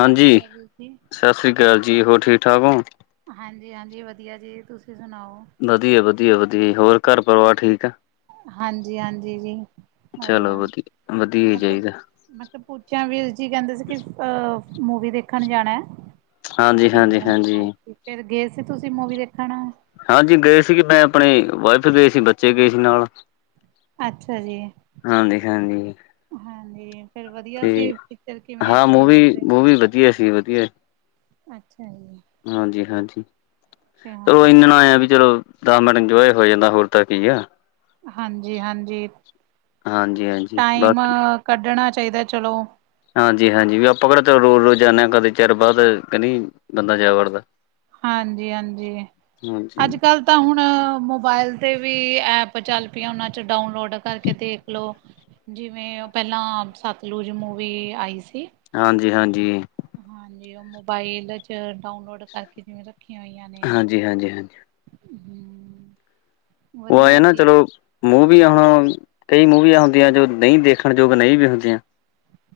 ਸਤਿ ਸ਼੍ਰੀ ਅਕਾਲ ਵੀਰ ਜੀ। ਸਤਿ ਸ਼੍ਰੀ ਅਕਾਲ ਜੀ ਹੋਰ ਠੀਕ ਠਾਕ ਹੋ? ਹਾਂਜੀ-ਹਾਂਜੀ, ਵਧੀਆ ਜੀ ਤੁਸੀਂ ਸੁਣਾਓ? ਵਧੀਆ, ਵਧੀਆ, ਵਧੀਆ ਜੀ ਹੋਰ ਘਰ ਪਰਿਵਾਰ ਠੀਕ ਆ। ਹਾਂਜੀ-ਹਾਂਜੀ, ਜੀ ਚਲੋ ਵਧੀਆ, ਵਧੀਆ ਹੀ ਮਤਲਬ ਚਾਹੀਦਾ ਮੈਂ ਕਿਹਾ ਪੁੱਛਾ ਵੀਰ ਜੀ ਕਹਿੰਦੇ ਸੀ ਕਿ ਅ ਮੂਵੀ ਦੇਖਣ ਜਾਣਾ। ਹਾਂਜੀ ਹਾਂਜੀ ਸਹੀਆ ਹਾਂਜੀ ਫਿਰ ਗਏ ਸੀ ਤੁਸੀਂ ਮੂਵੀ ਦੇਖਣ? ਹਾਂਜੀ ਗਏ ਸੀਗੇ ਮੈਂ ਆਪਣੀ ਵਾਈਫ ਗਏ ਸੀ ਬੱਚੇ ਗਏ ਸੀ ਨਾਲ। ਅੱਛਾ ਜੀ, ਹਾਂਜੀ ਹਾਂਜੀ ਹਾਂਜੀ। ਫਿਰ ਵਧੀਆ ਸੀ ਪਿਕਚਰ ਕਿਵੇਂ ਆ ਐਕਸਪ੍ਰੀਅਸ, ਉਹ ਵੀ ਵਧੀਆ ਸੀ ਵਧੀਆ। ਅੱਛਾ ਜੀ। ਹਾਂਜੀ- ਹਾਂਜੀ ਚਲੋ ਹੁਸ਼ਿਆਰਪੁਰ। ਇਨਾਂ ਨਾਲ ਆਏਆ ਵੀ ਚਲੋ, ਦਸ ਮਿੰਟ ਇੰਜੋਏ ਹੋ ਜਾਂਦਾ ਹੋਰ ਤਾਂ ਕੀ ਆ। ਹਾਂਜੀ- ਹਾਂਜੀ, ਹਾਂਜੀ ਹਾਂਜੀ ਟਾਈਮ ਬਾਕੀ ਕੱਢਣਾ ਚਾਹੀਦਾ ਚਲੋ। ਹਾਂਜੀ -ਹਾਂਜੀ ਵੀ ਆਪਾਂ ਕਿਹੜਾ ਰੋਜ਼- ਰੋਜ਼ ਜਾਂਨੇ ਆ ਕਦੇ ਚਿਰ ਬਾਅਦ ਕਿ ਨਹੀਂ ਬੰਦਾ ਜਾ ਵੜਦਾ। ਹਾਂਜੀ- ਹਾਂਜੀ ਹਾਂਜੀ ਅੱਜ ਕੱਲ ਤਾਂ ਹੁਣ ਮੋਬਾਇਲ ਤੇ ਵੀ, ਐਪ ਚੱਲ ਪਈਆਂ ਉਹਨਾਂ ਚ ਡਾਊਨਲੋਡ ਕਰਕੇ ਦੇਖਲਓ। ਜਿਵੇਂ ਉਹ ਪਹਿਲਾਂ ਸਤਲੁਜ ਮੂਵੀ ਆਈ ਸੀ। ਹਾਂਜੀ- ਹਾਂਜੀ। ਹਾਂਜੀ ਉਹ ਮੋਬਾਈਲ ਚ ਡਾਊਨਲੋਡ ਕਰਕੇ ਜਿਵੇਂ ਰੱਖੀਆਂ ਹੋਈਆਂ ਨੇ। ਹਾਂਜੀ ਹਾਂਜੀ ਹਾਂਜੀ ਹੂੰ। ਉਹ ਆਏ ਨਾ ਚਲੋ, ਮੂਵੀਆਂ ਹੁਣ, ਕਈ ਮੂਵੀਆਂ ਹੁੰਦੀਆਂ ਜੋ ਨਹੀਂ ਦੇਖਣ ਯੋਗ ਨਹੀਂ ਵੀ ਹੁੰਦੀਆਂ।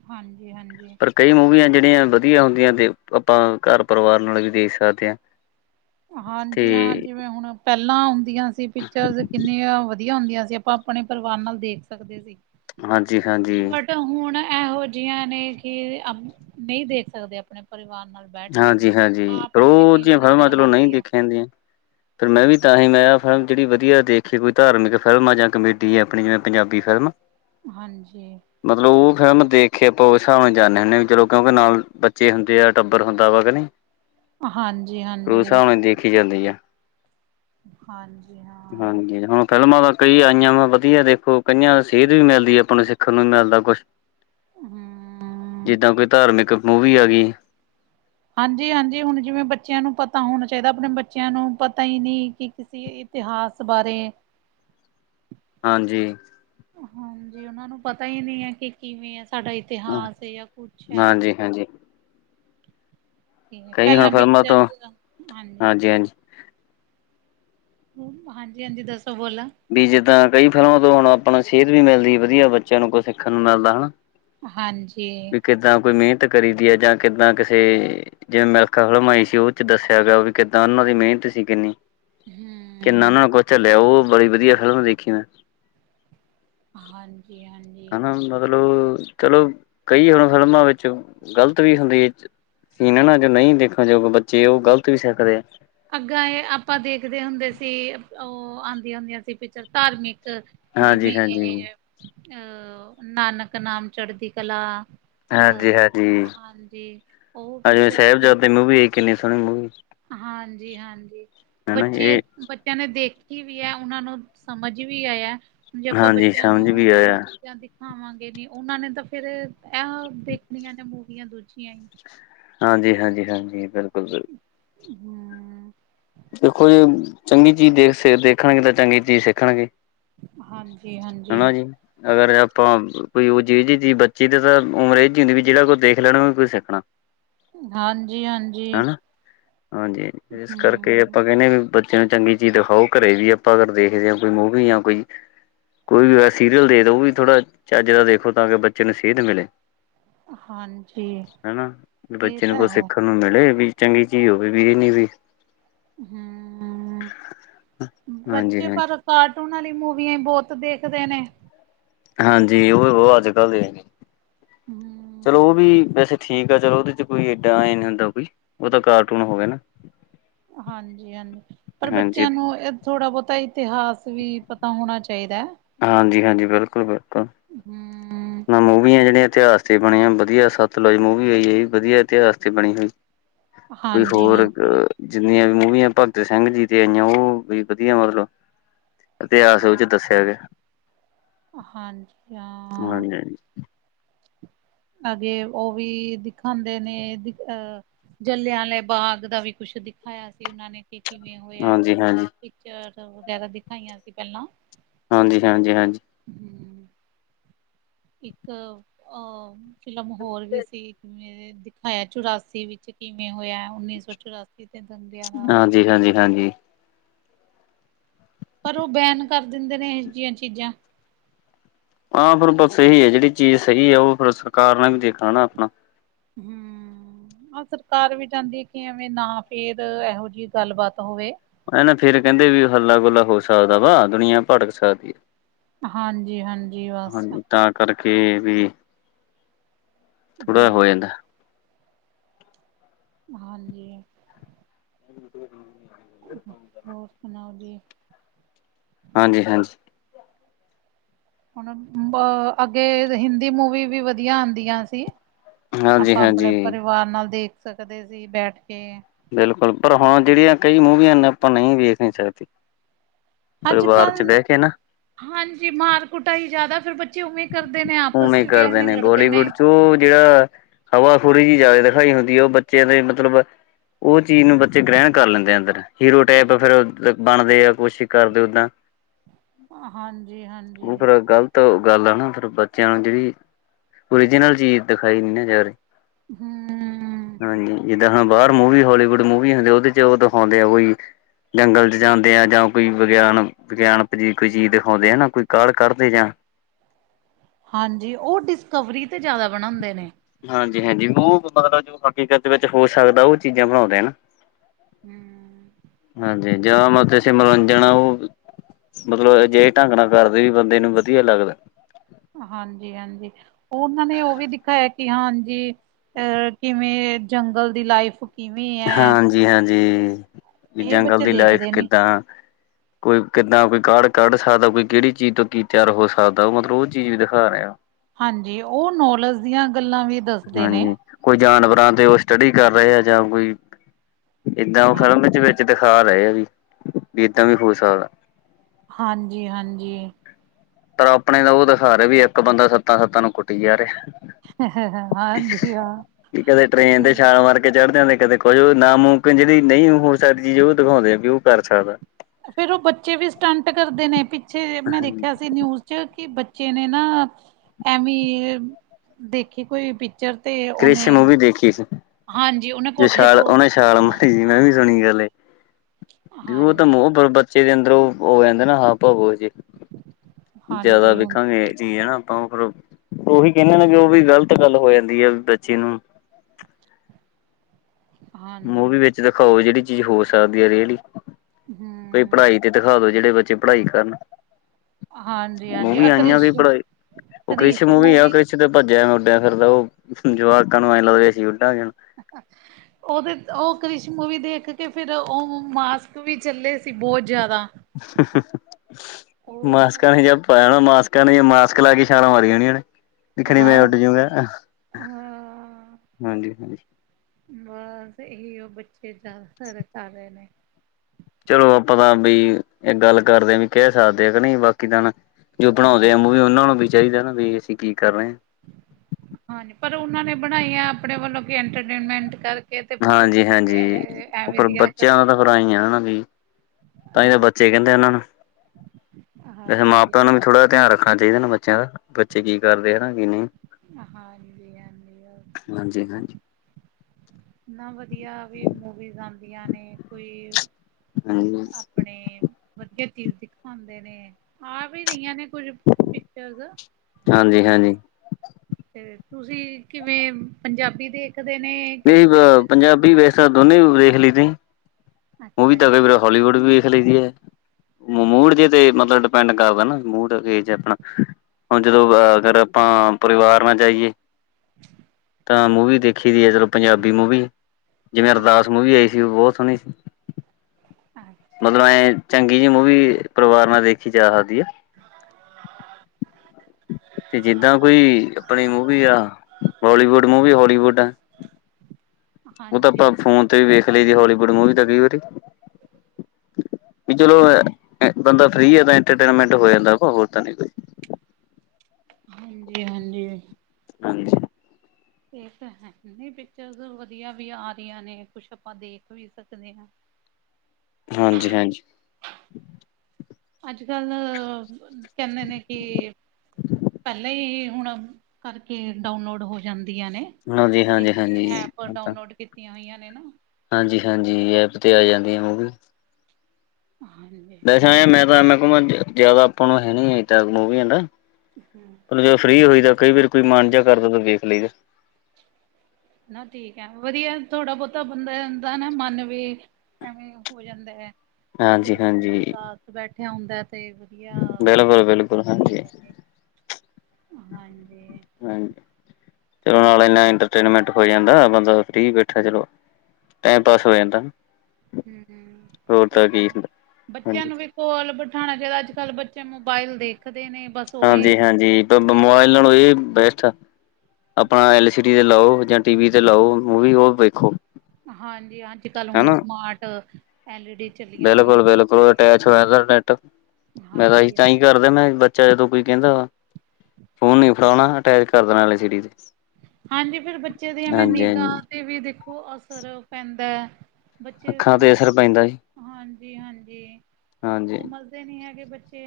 ਹਾਂਜੀ- ਹਾਂਜੀ। ਪਰ ਕਈ ਮੂਵੀਆਂ ਜਿਹੜੀਆਂ ਵਧੀਆ ਹੁੰਦੀਆਂ ਤੇ ਆਪਾਂ ਘਰ ਪਰਿਵਾਰ ਨਾਲ ਵੀ ਦੇਖ ਸਕਦੇ ਹਾਂ। ਹਾਂਜੀ- ਹਾਂਜੀ ਤੇ ਜਿਵੇਂ ਹੁਣ, ਪਹਿਲਾਂ ਹੁੰਦੀਆਂ ਸੀ ਪਿਕਚਰਸ ਕਿੰਨੀਆਂ ਵਧੀਆ ਹੁੰਦੀਆਂ ਸੀ ਆਪਾਂ ਆਪਣੇ ਪਰਿਵਾਰ ਨਾਲ ਦੇਖ ਸਕਦੇ - ਸੀ। ਹਾਂਜੀ- ਹਾਂਜੀ। ਤੇ ਹੁਣ ਇਹੋ ਜਿਹੀਆਂ ਨੇ ਕਿ ਆ ਨਹੀਂ ਦੇਖ ਸਕਦੇ ਆਪਣੇ ਪਰਿਵਾਰ ਨਾਲ। ਬੈਠ ਕੇ ਵੀ ਹਾਂਜੀ- ਹਾਂਜੀ ਆਪ ਨੂੰ ਵੀ ਕਈ ਰੋਜ਼ਇਆਂ ਵਾਰੀ ਫਿਲਮਾਂ ਸ਼ਰਮ ਚਲੋ ਨਹੀਂ ਆਉਂਦੀ ਹੈ। ਦੇਖੀਆਂ ਜਾਂਦੀਆਂ। ਫੇਰ ਮੈਂ ਵੀ ਤਾਂ ਹੀ ਮੈਂ ਫਿਲਮ ਜਿਹੜੀ ਵਧੀਆ ਦੇਖੀ ਕੋਈ ਧਾਰਮਿਕ ਫਿਲਮ ਆ ਜਾਂ ਕਮੇਡੀ ਏ ਆਪਣੀ ਜਿਵੇਂ ਪੰਜਾਬੀ ਫਿਲਮ। ਹਾਂਜੀ। ਮਤਲਬ ਉਹ ਫਿਲਮ ਦੇਖ ਕੇ ਆਪਾਂ ਉਸ ਹਿਸਾਬ ਨਾਲ ਜਾਂਦੇ ਹੁੰਦੇ ਹਾਂ ਵੀ ਜਦੋ ਕਿਉਂਕਿ ਨਾਲ ਬੱਚੇ ਹੁੰਦੇ ਆ। ਟੱਬਰ ਹੁੰਦਾ ਵਾ ਕਿ ਨਹੀਂ, ਹਾਂਜੀ, ਫੇ ੳਸ ਹਾਂਜੀ, ਹਿਸਾਬ ਨਾਲ ਦੇਖੀ ਜਾਂਦੀ ਆ ਹਾਂਜੀ ਹਾਂ। ਹਾਂਜੀ ਹੁ- ਫਿਲਮਾਂ ਤਾਂ ਕਈ ਆਈਆਂ ਵਾ ਵਧੀਆ ਦੇਖੋ ਕਈਆਂ ਸੇਧ ਵੀ ਮਿਲਦੀ ਆਪਾਂ ਨੂੰ ਸਿੱਖਣ ਨੂੰ ਮਿਲਦਾ ਕੁਛ। ਹੂੰ, ਜਿੱਦਾਂ ਕੋਈ ਧਾਰਮਿਕ ਮੂਵੀ ਆ ਗਈ। ਹਾਂਜੀ- ਹਾਂਜੀ ਹੁਣ ਜਿਵੇਂ ਬੱਚਿਆਂ ਨੂੰ ਪਤਾ ਹੋਣਾ ਚਾਹੀਦਾ ਆਪਣੇ ਬੱਚਿਆਂ ਨੂੰ ਪਤਾ ਹੀ ਨਹੀਂ ਕਿ ਕਿਸੇ ਇਤਿਹਾਸ ਬਾਰੇ। ਹਾਂਜੀ। ਹਾਂਜੀ ਉਹਨਾਂ ਨੂੰ ਪਤਾ ਹੀ ਨਹੀਂ ਏ ਕਿ ਕਿਵੇਂ ਹੈ ਸਾਡਾ ਇਤਿਹਾਸ ਹੈ ਜਾਂ ਕੁਛ ਹੈ। ਹਾਂਜੀ ਹਾਂਜੀ। ਕਿਵੇਂ ਕਈ ਪਹਿਲਾਂ ਹੁਣ ਫਿਲਮਾਂ ਪਿਕਚਰ, ਤੋਂ ਹਾਂਜੀ ਹੂੰ ਹਾਂਜੀ- ਹਾਂਜੀ ਦੱਸੋ ਬੋਲੋ। ਵੀ ਜਿੱਦਾਂ ਕਈ ਫਿਲਮਾਂ ਤੋ ਹੁਣ ਆਪਣਾ ਨ ਸੇਧ ਵੀ ਮਿਲਦੀਆ ਵਧੀਆ ਬੱਚਿਆਂ ਨੂੰ ਕੁਛ ਸਿਖ਼ਣ ਨੂੰ ਮਿਲਦਾ ਹਨਾ। ਹਾਂਜੀ। ਵੀ ਕਿੱਦਾਂ ਕੋਈ ਮਿਹਨਤ ਕਰੀ ਦੀ ਹੈ ਜਾਂ ਕਿੱਦਾਂ ਕਿਸੇ ਜਿਵੇਂ ਮਿਲਖਾ ਫਿਲਮ ਆਈ ਸੀ ਉਹ ਚ ਦੱਸਿਆ ਗਿਆ ਵੀ ਕਿੱਦਾਂ ਉਹਨਾਂ ਦੀ ਮਿਹਨਤ ਸੀ ਕਿੰਨੀ। ਹੂੰ। ਕਿੰਨਾ ਉਹਨਾਂ ਨੇ ਕੁਛ ਝੱਲਿਆ ਉਹ ਬੜੀ ਵਧੀਆ ਫਿਲਮ ਦੇਖੀ ਮੈਂ। ਹਾਂਜੀ ਹਾਂ। ਹਨਾ ਮਤਲਬ ਚਲੋ, ਕਈ ਹੁਣ ਫਿਲਮਾਂ ਵਿੱਚ ਗ਼ਲਤ ਵੀ ਹੁੰਦੀ। ਨਹੀ ਨਾ ਜੋ ਨਹੀਂ ਦੇਖਣ ਜੋਗ ਬੱਚੇ ਉਹ ਗਲਤ ਵੀ ਸਿੱਖਦੇ ਆ। ਅੱਗਾਂ ਇਹ ਆਪਾਂ ਦੇਖਦੇ ਹੁੰਦੇ ਸੀ ਉਹ ਆਂਦੀਆਂ ਹੁੰਦੀਆਂ ਸੀ ਪਿਕਚਰ ਧਾਰਮਿਕ। ਜਿਵੇਂ ਹਾਂਜੀ-ਹਾਂਜੀ। ਏ ਅਹ, ਨਾਨਕ ਨਾਮ ਚੜ੍ਹਦੀ ਕਲਾ। ਅਹ ਹਾਂਜੀ-ਹਾਂਜੀ ਹਾਂਜੀ, ਉਹ ਆ ਜਿਵੇਂ ਪਿਕਚਰ ਸਾਹਿਬਜ਼ਾਦੇ ਮੂਵੀ ਆਈ ਕਿੰਨੀ ਸੋਹਣੀ ਮੂਵੀ ਹਾਂਜੀ- ਹਾਂਜੀ ਹਨਾ ਬੱਚੇ ਇਹ ਬੱਚਿਆਂ ਨੇ ਦੇਖੀ ਵੀ ਹੈ, ਉਹਨਾਂ ਨੂੰ ਸਮਝ ਵੀ ਆਇਆ। ਜੇ ਆਪਾਂ ਹਾਂਜੀ ਬੱਚਿਆਂ ਸਮਝ ਨੂੰ ਵੀ ਇਹੋ ਆਇਆ ਚੀਜ਼ਾਂ ਦੀ ਦਿਖਵਾਂਗੇ ਨੀ ਉਹਨਾਂ ਨੇ ਤਾਂ ਫਿਰ ਇਹ ਦੇਖਣੀਆਂ ਨੇ ਮੂਵੀਆਂ ਦੂਜੀਆਂ ਹੀ ਹਾਂਜੀ, ਹਾਂਜੀ, ਹਾਂਜੀ ਬਿਲਕੁਲ-ਬਿਲਕੁਲ ਹਮ ਦੇਖੋ ਜੀ ਚੰਗੀ ਚੀਜ਼ ਦੇਖ ਦੇਖਣਗੇ, ਤਾਂ ਚੰਗੀ ਚੀਜ਼ ਸਿੱਖਣਗੇ ਹਾਂਜੀ-ਹਾਂਜੀ। ਹਨਾ ਜੀ ਅਗਰ ਆਪਾਂ ਕੋਈ ਉਹ ਚੀਜੀ ਬੱਚੀ ਤੇ ਤਾਂ ਉਮਰ ਇਹ ਜਹੀ ਹੁੰਦੀ, ਵੀ ਜਿਹੜਾ ਕੋਈ ਦੇਖ ਲੈਣਾ ਵੀ ਕੁਛ ਸਿੱਖਣਾ। ਹਾਂਜੀ- ਹਾਂਜੀ ਹਨਾ। ਹਾਂਜੀ, ਇਸ ਕਰਕੇ ਕਿ ਹਮ ਆਪਾਂ ਕਹਿੰਦੇ ਵੀ ਬੱਚਿਆਂ ਨੂੰ ਚੰਗੀ ਚੀਜ਼ ਦਿਖਾਓ ਘਰੇ ਵੀ, ਆਪਾਂ ਅਗਰ ਦੇਖਦੇ ਹਾਂ ਕੋਈ ਮੂਵੀ ਜਾਂ ਕੋਈ ਕੋਈ ਵੀ ਸੀਰੀਅਲ ਦੇ ਉਹ ਵੀ ਥੋੜਾ ਚੱਜ ਦਾ ਦੇਖੋ, ਤਾਂ ਕਿ ਬੱਚੇ ਨੂੰ ਸੇਧ ਮਿਲੇ। ਹਾਂਜੀ ਹਨਾ ਵੀ ਇਹ ਬੱਚੇ ਨੂੰ ਤਾਂ ਕੁਛ ਹੈ ਸਿੱਖਣ ਨੂੰ ਮਿਲੇ ਵੀ ਚੰਗੀ ਚੀਜ਼ ਹੋਵੇ ਵੀ ਇਹ ਨੀ ਵੀ ਹਮ ਮ ਹਾਂਜੀ ਬੱਚੇ ਹਾਂ ਪਰ ਕਾਰਟੂਨ ਆਲੀ ਮੂਵੀਆਂ ਬਹੁਤ ਦੇਖਦੇ ਨੇ ਹਾਂਜੀ ਉਹ ਵੀ ਬਹੁ ਅੱਜ- ਕੱਲ ਦੇਖਦੇ ਨੇ ਚਲੋ ਉਹ ਹਮ ਵੀ ਵੈਸੇ ਠੀਕ ਆ ਚਲੋ ਉਹਦੇ ਚ ਕੋਈ ਏਡਾ ਨੀ ਹੁੰਦਾ ਕੋਈ ਉਹ ਤਾਂ ਕਾਰਟੂਨ ਹੋ ਗਏ ਨਾ ਹਾਂਜੀ -ਹਾਂਜੀ ਪਰ ਹਾਂਜੀ ਬੱਚਿਆਂ ਨੂੰ ਥੋੜ੍ਹਾ ਬਹੁਤਾ ਇਤਿਹਾਸ ਵੀ ਪਤਾ ਹੋਣਾ ਚਾਹੀਦਾ ਐ। ਹਾਂਜੀ -ਹਾਂਜੀ, ਬਿਲਕੁਲ -ਬਿਲਕੁਲ ਹਮ ਨਾ ਮੂਵੀਆਂ ਜਿਹੜੀਆਂ ਇਤਿਹਾਸ ਤੇ ਬਣਿਆ, ਵਧੀਆ ਸਤਲੁਜ ਮੂਵੀ ਆਈ ਜੀ ਵਧੀਆ, ਇਤਿਹਾਸ ਤੇ ਬਣੀ ਹੋਈ। ਕੋਈ ਹਾਂਜੀ ਹੋਰ ਹਾਂਜੀ ਜਿੰਨੀਆਂ ਵੀ ਮੂਵੀਆਂ ਭਗਤ ਸਿੰਘ ਜੀ ਤੇ ਆਈਆਂ ਉਹ ਵੀ ਵਧੀਆ ਮਤਲਬ ਇਤਿਹਾਸ ਉਹ ਚ ਦੱਸਿਆ ਗਿਆ। ਹਾਂਜੀ ਹਾਂ [unintelligible] ਅਗੇ ਉਹ ਵੀ ਦਿਖਾਦੇ ਨੇ ਅਹ ਜਲਿਆਂਲੇ ਵਾਲੇ ਬਾਗ ਦਾ ਵੀ ਕੁਛ ਦਿਖਾਇਆ ਸੀ ਉਹਨਾਂ ਨੇ ਕਿ ਕਿਵੇਂ ਹੋਇਆ, ਹਾਂਜੀ ਹਾਂਜੀ ਪਿਕਚਰ ਵਗੈਰਾ ਦਿਖਾਂਆਂ ਸੀ ਪਹਿਲਾਂ ਹਾਂਜੀ, ਹਾਂਜੀ, ਹਾਂਜੀ ਹਮ ਇੱਕ ਅ ਫਿਲਮ ਹੋਰ ਵੀ ਸੀ, ਵੇ ਦਿਖਾਇਆ ਚੁਰਾਸੀ ਵਿੱਚ ਕਿਵੇਂ ਹੋਇਆ, ਉੱਨੀ ਸੌ ਚੁਰਾਸੀ ਇਥੇ ਬੰਦਿਆਂ ਦਾ ਜੀ, ਹਾਂਜੀ- ਹਾਂਜੀ ਪਰ ਉਹ ਬੈਨ ਕਰ ਦਿੰਦੇ ਨੇ ਇਹੋ ਜਿਹੀਆਂ ਚੀਜ਼ਾਂ ਹਾਂ ਫਿਰ ਬਸ ਸਹੀ ਏ ਜਿਹੜੀ ਚੀਜ਼ ਸਹੀ ਏ, ਉਹ ਫਿਰ ਸਰਕਾਰ ਨੇ ਵੀ ਦੇਖਣਾ ਨਾ ਆਪਣਾ ਹਮ ਹਾਂ ਸਰਕਾਰ ਵੀ ਚਾਹੁੰਦੀ ਏ, ਕਿ ਐਵੇਂ ਨਾ ਫੇਰ ਇਹੋ ਜਿਹੀ ਗੱਲਬਾਤ ਹੋਵੇ ਐ ਨਾ ਫੇਰ ਕਹਿੰਦੇ ਵੀ ਹੱਲਾ ਗੁੱਲਾ ਹੋ ਸਕਦਾ ਵਾ, ਦੁਨੀਆਂ ਭੜਕ ਸਕਦੀ। ਹਾਂਜੀ ਹਾਂਜੀ ਹੈ ਬਸ। ਹਾਂਜੀ ਤਾਂ ਕਰਕੇ ਵੀ, ਥੋੜਾ ਜਿਹਾ ਹੋ ਹੂੰ ਜਾਂਦਾ। ਹਾਂਜੀ। [unintelligible] ਹੋਰ ਸੁਣਾਓ ਜੀ? ਹਾਂਜੀ ਹਾਂਜੀ। ਹੁਣ ਅ ਅੱਗੇ ਹਿੰਦੀ ਮੂਵੀ ਵੀ ਵਧੀਆ ਆਦੀਆਂ ਸੀ। ਹਾਂਜੀ ਆਪਾਂ ਹਾਂਜੀ ਆਪਣੇ ਪਰਿਵਾਰ ਨਾਲ ਦੇਖ ਸਕਦੇ ਸੀ ਬੈਠ ਕੇ। ਬਿਲਕੁਲ ਪਰ ਹੁਣ ਜਿਹੜੀਆਂ ਕਈ ਮੂਵੀਆਂ ਨੇ ਆਪਾਂ ਨਹੀਂ ਵੇਖ ਨਹੀਂ ਸਕਦੇ। ਪਰਿਵਾਰ ਚ ਅੱਜ-ਕੱਲ ਬਹਿ ਕੇ ਨਾ ਹਾਂਜੀ ਮਾਰ ਕੁਟਾਈ ਜ਼ਿਆਦਾ ਫਿਰ ਬੱ ਉਵੇਂ ਕਰਦੇ ਨੇ ਬੋਲੀਵੁੱਡ ਚ ਉਹ ਜਿਹੜਾ ਹਵਾ ਖੁਰੀ ਜਿਹੀ ਜ਼ਿਆਦਾ ਦਿਖਾਈ ਹੁੰਦੀ ਆ ਉਹ ਬੱਚਿਆਂ ਦੇ ਮਤਲਬ ਉਹ ਚੀਜ਼ ਨੂੰ ਬੱਚੇ ਗ੍ਰਹਿਣ ਕਰ ਲੈਂਦੇ ਆ ਅੰਦਰ। ਹੀਰੋ ਟਾਈਪ ਫਿਰ ਬਣਦੇ ਆ, ਕੋਸ਼ਿਸ਼ ਕਰਦੇ ਓਦਾਂ। ਹਾਂਜੀ ਹਾਂਜੀ। ਤੋ ਗੱਲ ਆ ਨਾ ਫਿਰ ਬੱਚਿਆਂ ਨੂੰ ਜਿਹੜੀ, ਓਰੀਜਨਲ ਚੀਜ਼ ਦਿਖਾਈ ਨੀ ਨਾ ਜਾ ਰਹੀ। ਹੂੰ। ਹਾਂਜੀ ਜਿੱਦਾਂ ਹੁਣ ਬਾਹਰ ਮੂਵੀ ਹੋਲੀਵੁੱਡ ਮੂਵੀ ਹੁੰਦੀ ਉਹਦੇ ਚ ਉਹ ਦਿਖਾਉਂਦੇ ਆ ਓਈ ਜੰਗਲ ਚ ਜਾਂਦੇ ਆ ਜਾਂ ਕੋਈ ਵਿਗਿਆਨ ਵਿਗਿਆਨਪ ਜੀ ਕੋਈ ਚੀਜ਼ ਦਿਖਾਉਂਦੇ ਹਨਾ ਕੋਈ ਕਾਲ ਕੱਢਦੇ ਜਾਂ ਹਾਂਜੀ ਉਹ ਡਿਸਕਵਰੀ ਤੇ ਜ਼ਿਆਦਾ ਬਣਾਉਂਦੇ ਨੇ। ਹਾਂਜੀ ਹਾਂਜੀ ਉਹ ਮਤਲਬ ਜੋ ਹਕੀਕਤ ਦੇ ਵਿੱਚ ਹੋ ਸਕਦਾ ਉਹ ਚੀਜ਼ਾਂ ਬਣਾਉਂਦੇ ਆ ਨਾ। ਹੂੰ। ਹਾਂਜੀ ਹਾਂਜੀ ਜਾ ਉੱਥੇ ਸੀ ਮਨੋਰੰਜਨ ਉਹ ਮਤਲਬ ਅਜਿਹੇ ਢੰਗ ਨਾਲ ਕਰਦੇ ਵੀ ਬੰਦੇ ਨੂੰ ਵਧੀਆ ਲੱਗਦਾ। ਹਾਂਜੀ ਹਾਂਜੀ। ਉਹਨਾਂ ਨੇ ਉਹ ਵੀ ਦਿਖਾਇਆ ਕਿ ਹਾਂਜੀ ਅਹ ਕਿਵੇਂ ਜੰਗਲ ਦੀ ਲਾਈਫ ਕਿਵੇਂ ਐ। ਜੀ ਹਾਂਜੀ, ਕੀ ਜੰਗਲ ਦੀ ਲਾਈਫ ਦੇਖਦੇ ਨੇ ਕਿੱਦਾਂ। ਕੋਈ ਕਿੱਦਾਂ ਕੋਈ ਕਾਢ ਕੱਢ ਸਕਦਾ, ਕੋਈ ਕਿਹੜੀ ਚੀਜ਼ ਤੋਂ ਕੀ ਤਿਆਰ ਹੋ ਸਕਦਾ ਉਹ ਮਤਲਬ ਉਹ ਚੀਜ਼ ਵੀ ਦਿਖਾ ਰਿਹੇ ਆ। ਹਾਂਜੀ ਉਹ ਨੌਲੇਜ ਦੀਆਂ ਗੱਲਾਂ ਵੀ ਦੱਸਦੇ ਨੇ। ਹਾਂਜੀ ਕੋਈ ਜਾਨਵਰਾਂ ਤੇ ਉਹ ਸਟੱਡੀ ਕਰ ਰਹੇ ਆ ਜਾਂ ਕੋਈ ਏਦਾਂ ਫਿਲਮ ਚ ਹਾਂਜੀ ਵਿਚ ਦਿਖਾ ਰਹੇ ਆ ਵੀ, ਵੀ ਏਦਾਂ ਵੀ ਹੋ ਸਕਦਾ। ਹਾਂਜੀ ਹਾਂਜੀ। ਪਰ ਆਪਣੇ ਤਾਂ ਉਹ ਦਿਖਾ ਰਹੇ ਆ ਵੀ ਇੱਕ ਬੰਦਾ ਸੱਤਾਂ ਸੱਤਾਂ ਨੂੰ ਕੁੱਟੀ ਜਾ ਰਿਹਾ। ਹਾਂਜੀ ਹਾਂ, ਵੀ ਕਦੇ ਟ੍ਰੇਨ ਤੇ ਸਹੀ ਗੱਲ। ਛਾਲ ਮਾਰ ਚੜ੍ਹ ਜਾਂਦੇ ਕਦੇ ਕੁਝ ਹੋ ਜਾਂਦਾ ਮੁਮਕਿਨ ਜਿਹੜੀ ਨਹੀਂ ਹੋ ਸਕਦੀ ਚੀਜ਼ ਉਹ ਦਿਖਾਉਦੇ ਵੀ ਉਹ ਕਰ ਸਕਦਾ। ਫੇਰ ਉਹ ਬੱਚੇ ਵੀ ਸਟੰਟ ਕਰਦੇ ਨੇ ਪਿੱਛੇ ਮੈਂ ਦੇਖਿਆ ਸੀ ਨਿਊਜ਼ ਕਿ ਬੱਚੇ ਨੇ ਨਾ ਐਵੇਂ ਦੇਖੀ ਕੋਈ ਪੀਚਰ ਪੀਚਰ ਤੇ ਕ੍ਰਿਸ਼ ਉਹਨੇ ਮੂਵੀ ਦੇਖੀ ਸੀ ਹਾਂਜੀ, ਉਹਨੇ ਜੋ ਕੋਠੇ ਛਾਲ ਤੋਂ ਉਹਨੇ ਛਾਲ ਅੱਛਾ ਮਾਰੀ ਸੀ ਮੈਂ ਵੀ ਹਾਂ। ਸੁਣੀ ਗੱਲ ਏ ਵੀ ਉਹ ਤਾਂ ਮੋਹ ਫਿਰ ਬੱਚੇ ਦੇ ਅੰਦਰ ਉਹ ਹੋ ਜਾਂਦਾ ਨਾ ਹਾਵ ਭਾਵ ਹੋਜੇ। ਜ਼ਿਆਦਾ ਹਾਂਜੀ ਹੁਣ ਵੇਖਾਂਗੇ ਏ ਚੀਜ਼ ਹਨਾ ਆਪਾਂ ਓ ਫੇਰ ਉਹੀ ਕਹਿੰਦੇ ਨੇ ਕਿ ਉਹ ਵੀ ਗ਼ਲਤ ਗੱਲ ਹੋ ਜਾਂਦੀ ਐ ਬੱਚੇ ਨੂੰ ਹਾਂਜੀ ਮੂਵੀ ਵਿੱਚ ਦਿਖਾਓ ਜਿਹੜੀ ਚੀਜ਼ ਹੋ ਸਕਦੀ ਐ ਰੀਅਲੀ। ਕੋਈ ਹਮ ਪੜ੍ਹਾਈ ਤੇ ਦਿਖਾ ਦੋ ਜਿਹੜੇ ਬੱਚੇ ਪੜ੍ਹਾਈ ਕਰਨ [unintelligible] ਹਾਂਜੀ ਹਾਂਜੀ ਆ ਕ੍ਰਿਸ਼ ਉਹ ਕ੍ਰਿਛ ਮੂਵੀ ਆ ਕ੍ਰਿਛ ਕਿਤੇ ਭੱਜਿਆ ਉੱਡਿਆ ਫਿਰਦਾ ਉਹ ਜਵਾਕਾਂ ਨੂੰ ਐ ਲੱਗ ਅਸੀ ਵੀ ਉੱਡਾਗੇ ਹੁਣ [inaudible] ਉਹਦੇ ਉਹ ਕ੍ਰਿਸ਼ ਮੂਵੀ ਦੇਖ ਕੇ ਫਿਰ ਉਹ ਮਾਸਕ ਵੀ ਚੱਲੇ ਸੀ ਬਹੁਤ ਜ਼ਿਆਦਾ ਹੋਰ ਮਾਸਕਾਂ ਦਾ ਮੈਂ ਜੱਬ ਪਾਇਆ ਮਾਸਕਾਂ ਨੇ ਮਾਸਕ ਲਾ ਕੇ ਛਾਲਾਂ ਮਾਰੀ ਜਾਣੀਆਂ ਨੇ ਦਿਖਣੀ ਮੈਂ ਹਾਂ ਉੱਡ ਜੂਂਗਾ ਹਾਂ ਹਾਂਜੀ ਹਾਂਜੀ ਬਸ ਇਹੀ ਉਹ ਬੱਚੇ ਜ਼ਿਆਦਾ ਤਰ ਕਾਰ ਰਹੇ ਨੇ ਚਲੋ ਆਪਾਂ ਤਾਂ ਬਈ ਇਹ ਗੱਲ ਕਰਦੇ ਵੀ ਕਹਿ ਸਕਦੇ ਕਿ ਨਹੀਂ ਬਾਕੀ ਤਾਂ ਜੋ ਬਣਾਉਂਦੇ ਉ ਉਹਨਾਂ ਨੂੰ ਵੀ ਚਾਹੀਦਾ ਨਾ ਵੀ ਅਸੀਂ ਕੀ ਕਰ ਰਹੇ ਹਾਂ ਹਾਂਜੀ ਪਰ ਉਹਨਾਂ ਨੇ ਬਣਾਈਆਂ ਆਪਣੇ ਵੱਲੋਂ ਕਿ ਇੰਟਰਟੇਨਮੈਂਟ ਕਰ ਹਾਂਜੀ ਹਾਂਜੀ ਉਹ ਪਰ ਦੀਆਂ ਬੱਚਿਆਂ ਕਰਦੇ ਦਾ ਥੋੜ੍ਹਾ ਐਂਈ ਆ ਹਨਾ ਬੀ ਤਾਂ ਹੀ ਤਾਂ ਹਾਂ ਬੱਚੇ ਕਹਿੰਦੇ ਉਹਨਾਂ ਨੂੰ ਵੈਸੇ ਮਾਂ ਹਾਂਜੀ। ਪਿਓ ਨੂੰ ਵੀ ਥੋੜ੍ਹਾ ਜਿਹਾ ਧਿਆਨ ਰੱਖਣਾ ਚਾਹੀਦਾ ਨਾ ਬ ਚਿਰਾਂ ਦਾ ਬੱਚੇ ਕੀ ਕਰ ਰਹੇ ਹਨਾ ਕੀ ਨਹੀਂ ਹਾਂਜੀ ਹਾਂਜੀ ਹਾਂਜੀ ਹਾਂਜੀ [unintelligible] ਨਾ ਵਧੀਆ ਵੀ ਮੂਵੀਜ਼ ਆਉਂਦੀਆਂ ਨੇ ਕੋਈ ਹਾਂਜੀ ਆਪਣੇ ਵਧੀਆ ਚੀਜ਼ ਦਿਖਾਉਂਦੇ ਨੇ ਆ ਵੀ ਰਹੀਆਂ ਨੇ ਕੁਝ ਪਿਕਚਰਜ਼ ਹਾਂਜੀ ਤੇ ਹਾਂਜੀ ਤੇ ਤੁਸੀਂ ਕਿਵੇਂ ਪੰਜਾਬੀ ਦੇਖਦੇ ਨੇ ਕਿ ਤੁਸੀਂ ਸਾ ਦੋਨੇ ਵੇਖ ਲਈ ਦੀ ਮੂਵੀ ਅੱਛਾ ਤਾਂ ਜੀ ਕਈ ਵਾਰ ਹਾਲਲੀਵੁੱਡ ਵੀ ਦੇਖ ਲਈ ਦੀ ਹੈ ਮੂ ਮੂਡ ਜੇ ਤੇ ਮਤਲਬ ਡਿਪੈਂਡ ਕਰਦਾ ਨਾ ਮੂਡ ਜੇ ਜੇ ਆਪਣਾ ਹੁਣ ਜਦੋਂ ਹਾਂ ਅਗਰ ਆਪਾਂ ਪਰਿਵਾਰ ਨਾ ਜਾਈਏ ਤਾਂ ਮੂਵੀ ਦੇਖ ਖੀ ਦੀ ਏ ਜਦੋਂ ਪੰਜਾਬੀ ਮੂਵੀ ਜਿਵੇਂ ਹਾਂ ਅਰਦਾਸ ਮੂਵੀ ਆਈ ਸੀ ਉਹ ਬਹੁਤ ਸੋਹਣੀ ਸੀ ਹਾਂ ਮਤਲਬ ਐਂ ਚੰਗੀ ਜਿਹੀ ਮੂਵੀ ਪਰਵਾਰ ਨਾਲ ਵੇਖੀ ਜਾ ਸਕਦੀ ਐ [unintelligible] ਤੇ ਜਿੱਦਾਂ ਕੋਈ ਆਪਣੀ ਮੂਵੀ ਆ ਬੋਲੀਵੁੱਡ ਮੂਵੀ ਹੋਲੀਵੁੱਡ ਆ ਉਹ ਤਾਂ ਹਾਂਜੀ ਆਪਾਂ ਫੋਨ ਤੇ ਵੀ ਵੇਖ ਲਈ ਦੀ ਆ ਹੋਲੀਵੁੱਡ ਮੂਵੀ ਤਾਂ ਗਈ ਵਾਰੀ ਵੀ ਚਲੋ ਹਾਂ ਏਂ ਏਂ ਬੰਦਾ ਫਰੀ ਆ ਤੇ ਇੰਟਰਟੇਨਮੈਂਟ ਹੋ ਜਾਂਦਾ ਹੋਰ ਤਾਂ ਨਹੀਂ ਕੋਈ ਹਾਂਜੀ ਹਾਂਜੀ ਹਾਂਜੀ ਇਹ ਤਾਂ ਹੈ ਨਹੀਂ ਪਿਕਚਰਸ ਵਧੀਆ ਵੀ ਆ ਰਹੀਆਂ ਨੇ ਕੁੱਛ ਆਪਾਂ ਦੇਖ ਵੀ ਸਕਦੇ ਹਾਂ ਹਾਂਜੀ ਹਾਂਜੀ ਅੱਜ ਕੱਲ ਕਹਿੰਦੇ ਨੇ ਕਿ ਪਹਿਲਾਂ ਹੀ ਹੁਣ ਕਰਕੇ ਡਾਊਨਲੋਡ ਹੋ ਜਾਂਦੀਆਂ ਨੇ ਹਾਂਜੀ ਹਾਂਜੀ ਕਈਆਂ ਨੇ ਐਪ ਹਾਂਜੀ ਡਾਊਨਲੋਡ ਕੀਤੀਆਂ ਹੋਈਆਂ ਨੇ ਨਾ ਹਾਂਜੀ ਹਾਂਜੀ ਐਪ ਤੇ ਆ ਜਾਂਦੀਆਂ ਮੂਵੀ ਹਾਂਜੀ ਵੈਸੇ [unintelligible] ਐਵੇਂ ਜਿਆਦਾ ਆਪਾਂ ਨੂੰ ਹੈਨੀ ਇਦਾਂ ਮੂਵੀਆਂ ਦਾ ਹਮ ਹੁਣ ਜਦੋਂ ਫਰੀ ਹੋਈਦਾ ਕਈ ਵਾਰੀ ਕੋਈ ਮਨ ਜਿਹਾ ਕਰਦਾ ਵੇਖ ਲਈਦਾ ਨਾ ਠੀਕ ਹੈ ਵਧੀਆ ਥੋੜ੍ਹਾ ਬਹੁਤਾ ਬੰਦਾ ਦਾ ਨਾ ਮਨ ਵੀ ਐਵੇਂ ਹੋ ਜਾਂਦਾ ਹੈ ਹਾਂਜੀ ਚਲੋ ਹਾਂਜੀ ਬੰਦਾ [unintelligible] ਚ ਬੈਠਿਆਂ ਹੁੰਦਾ ਤੇ ਬਿਲਕੁਲ ਬਿਲਕੁਲ ਹਾਂਜੀ [unintelligible] ਹਾਂਜੀ। ਹਾਂਜੀ ਚਲੋ ਨਾਲ ਏਨਾ ਇੰਟਰਟੇਨਮੈਂਟ ਹੋ ਜਾਂਦਾ ਬੰਦਾ ਫਰੀ ਬੈਠਾ ਚਲੋ। ਟੈਮ ਪਾਸ ਹੋ ਜਾਂਦਾ ਨਾ। ਹੂੰ- ਹੂੰ ਇਹ ਤਾਂ ਹੈ, ਹੁੰਦਾ ਬੱਚਿਆਂ ਹਾਂਜੀ ਨੂੰ ਵੀ ਕੋਲ ਬਿਠਾਣਾ ਚਾਈਦਾ, ਅੱਜ ਕੱਲ ਬੱਚੇ ਮੋਬਾਇਲ ਦੇਖਦੇ ਨੇ ਬਸ। ਉਹੀ ਹਾਂਜੀ- ਹਾਂਜੀ ਤੇ ਬਮ ਮੋਬਾਇਲ ਨਾਲੋਂ ਇਹ ਬੈਸਟ ਆ। ਆਪਣਾ ਐਲ ਸੀ ਡੀ ਲਓ, ਜਾਂ ਟੀ ਵੀ ਤੇ ਲਾਓ ਮੂਵੀ ਉਹ ਵੇਖੋ। ਹਾਂਜੀ ਹਾਂ ਅੱਜ ਕੱਲ ਹੁਣ ਹਨਾ ਸਮਾਰਟ ਐੱਲ ਈ ਡੀ। ਚੱਲੀਆਂ ਹੋਈਆਂ ਬਿਲਕੁਲ- ਨੇ ਬਿਲਕੁਲ ਅਟੈਚ ਹੋ ਜਾਂਦਾ ਨੈੱਟ, ਮੈਂ ਤਾਂ ਅਹੀ ਹਾਂਜੀ ਤਾਂ ਐ ਈ ਕਰ ਦੇ ਬੱ ਚਾ ਜਦੋਂ ਕੋਈ ਕਹਿੰਦਾ ਵਾ, ਫ਼ੋਨ ਨੀ ਫੜਾਣਾ ਅਟੈਚ ਕਰ ਦੇਣਾ ਐੱਲ ਸੀ ਡੀ ਚ। ਹਾਂਜੀ, ਫਿਰ ਬੱਚਿਆਂ ਦੀ ਐਵੇਂ ਨਿੱਗਾ ਹਾਂਜੀ ਤੇ ਵੀ ਦੇਖੋ ਅਸਰ ਪੈਂਦਾ ਐ। ਬੱਚੇ ਅੱਖਾਂ ਤੇ ਸਮਝ ਅਸਰ ਪੈਂਦਾ ਜੀ ਹਾਂਜੀ- ਹਾਂਜੀ ਹਾਂਜੀ ਸਮਝ ਦੇ ਨੀ ਹੈਗੇ ਬੱਚੇ,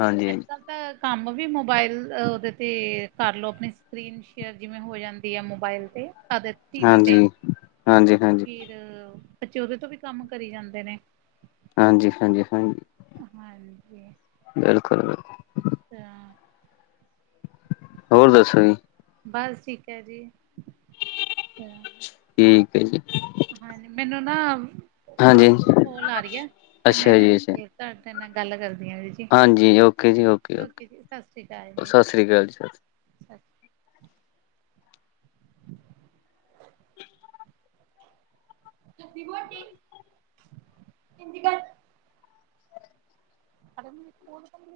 ਹਾਂਜੀ ਅੱਜ਼ ਹਾਂਜੀ ਕੱਲ। ਆ ਕੰਮ ਵੀ ਮੋਬਾਇਲ ਉਹਦੇ ਤੇ ਕਰ ਲਓ ਆਪਣੀ ਸ ਸਕੀਨ ਸ਼ੇਅਰ ਜਿਵੇਂ ਹੋ ਜਾਂਦੀ ਆ, ਮੋਬਾਇਲ ਤੇ ਤਦ ਹਾਂਜੀ-ਹਾਂਜੀ ਹਾਂ ਫੇਰ ਬੱਚੇ ਉਹਦੇ ਤੋਂ ਵੀ ਕੰਮ ਕਰੀ ਜਾਂਦੇ ਨੇ। ਹਾਂਜੀ- ਹਾਂਜੀ, ਹਾਂ ਹਾਂਜੀ। ਬਿਲਕੁਲ- ਬਿਲਕੁਲ। ਅੱਛਾ। ਹੋਰ ਦੱਸੋ ਜੀ। ਬਸ ਠੀਕ ਐ ਜੀ, ਆ ਠੀਕ ਏ ਜੀ। ਹਾਂਜੀ ਮੈਨੂੰ ਨਾ ਹਾਂਜੀ ਕੋਲ ਆ ਰਹੀ ਐ, ਤੇ ਮੈਂ ਅੱਛਾ ਜੀ ਅੱਛਾ ਫਿਰ ਤਾਡੇ ਨਾ ਗੱਲ ਕਰਦੀ ਆਂ ਵੀ ਹਾਂਜੀ ਓਕੇ ਜੀ ਓਕੇ- ਓਕੇ ਸਾਸ੍ਰੀ ਕਾਲ ਜੀ ਸਾਸੀ ਅੱਛ [inaudible] [unintelligible]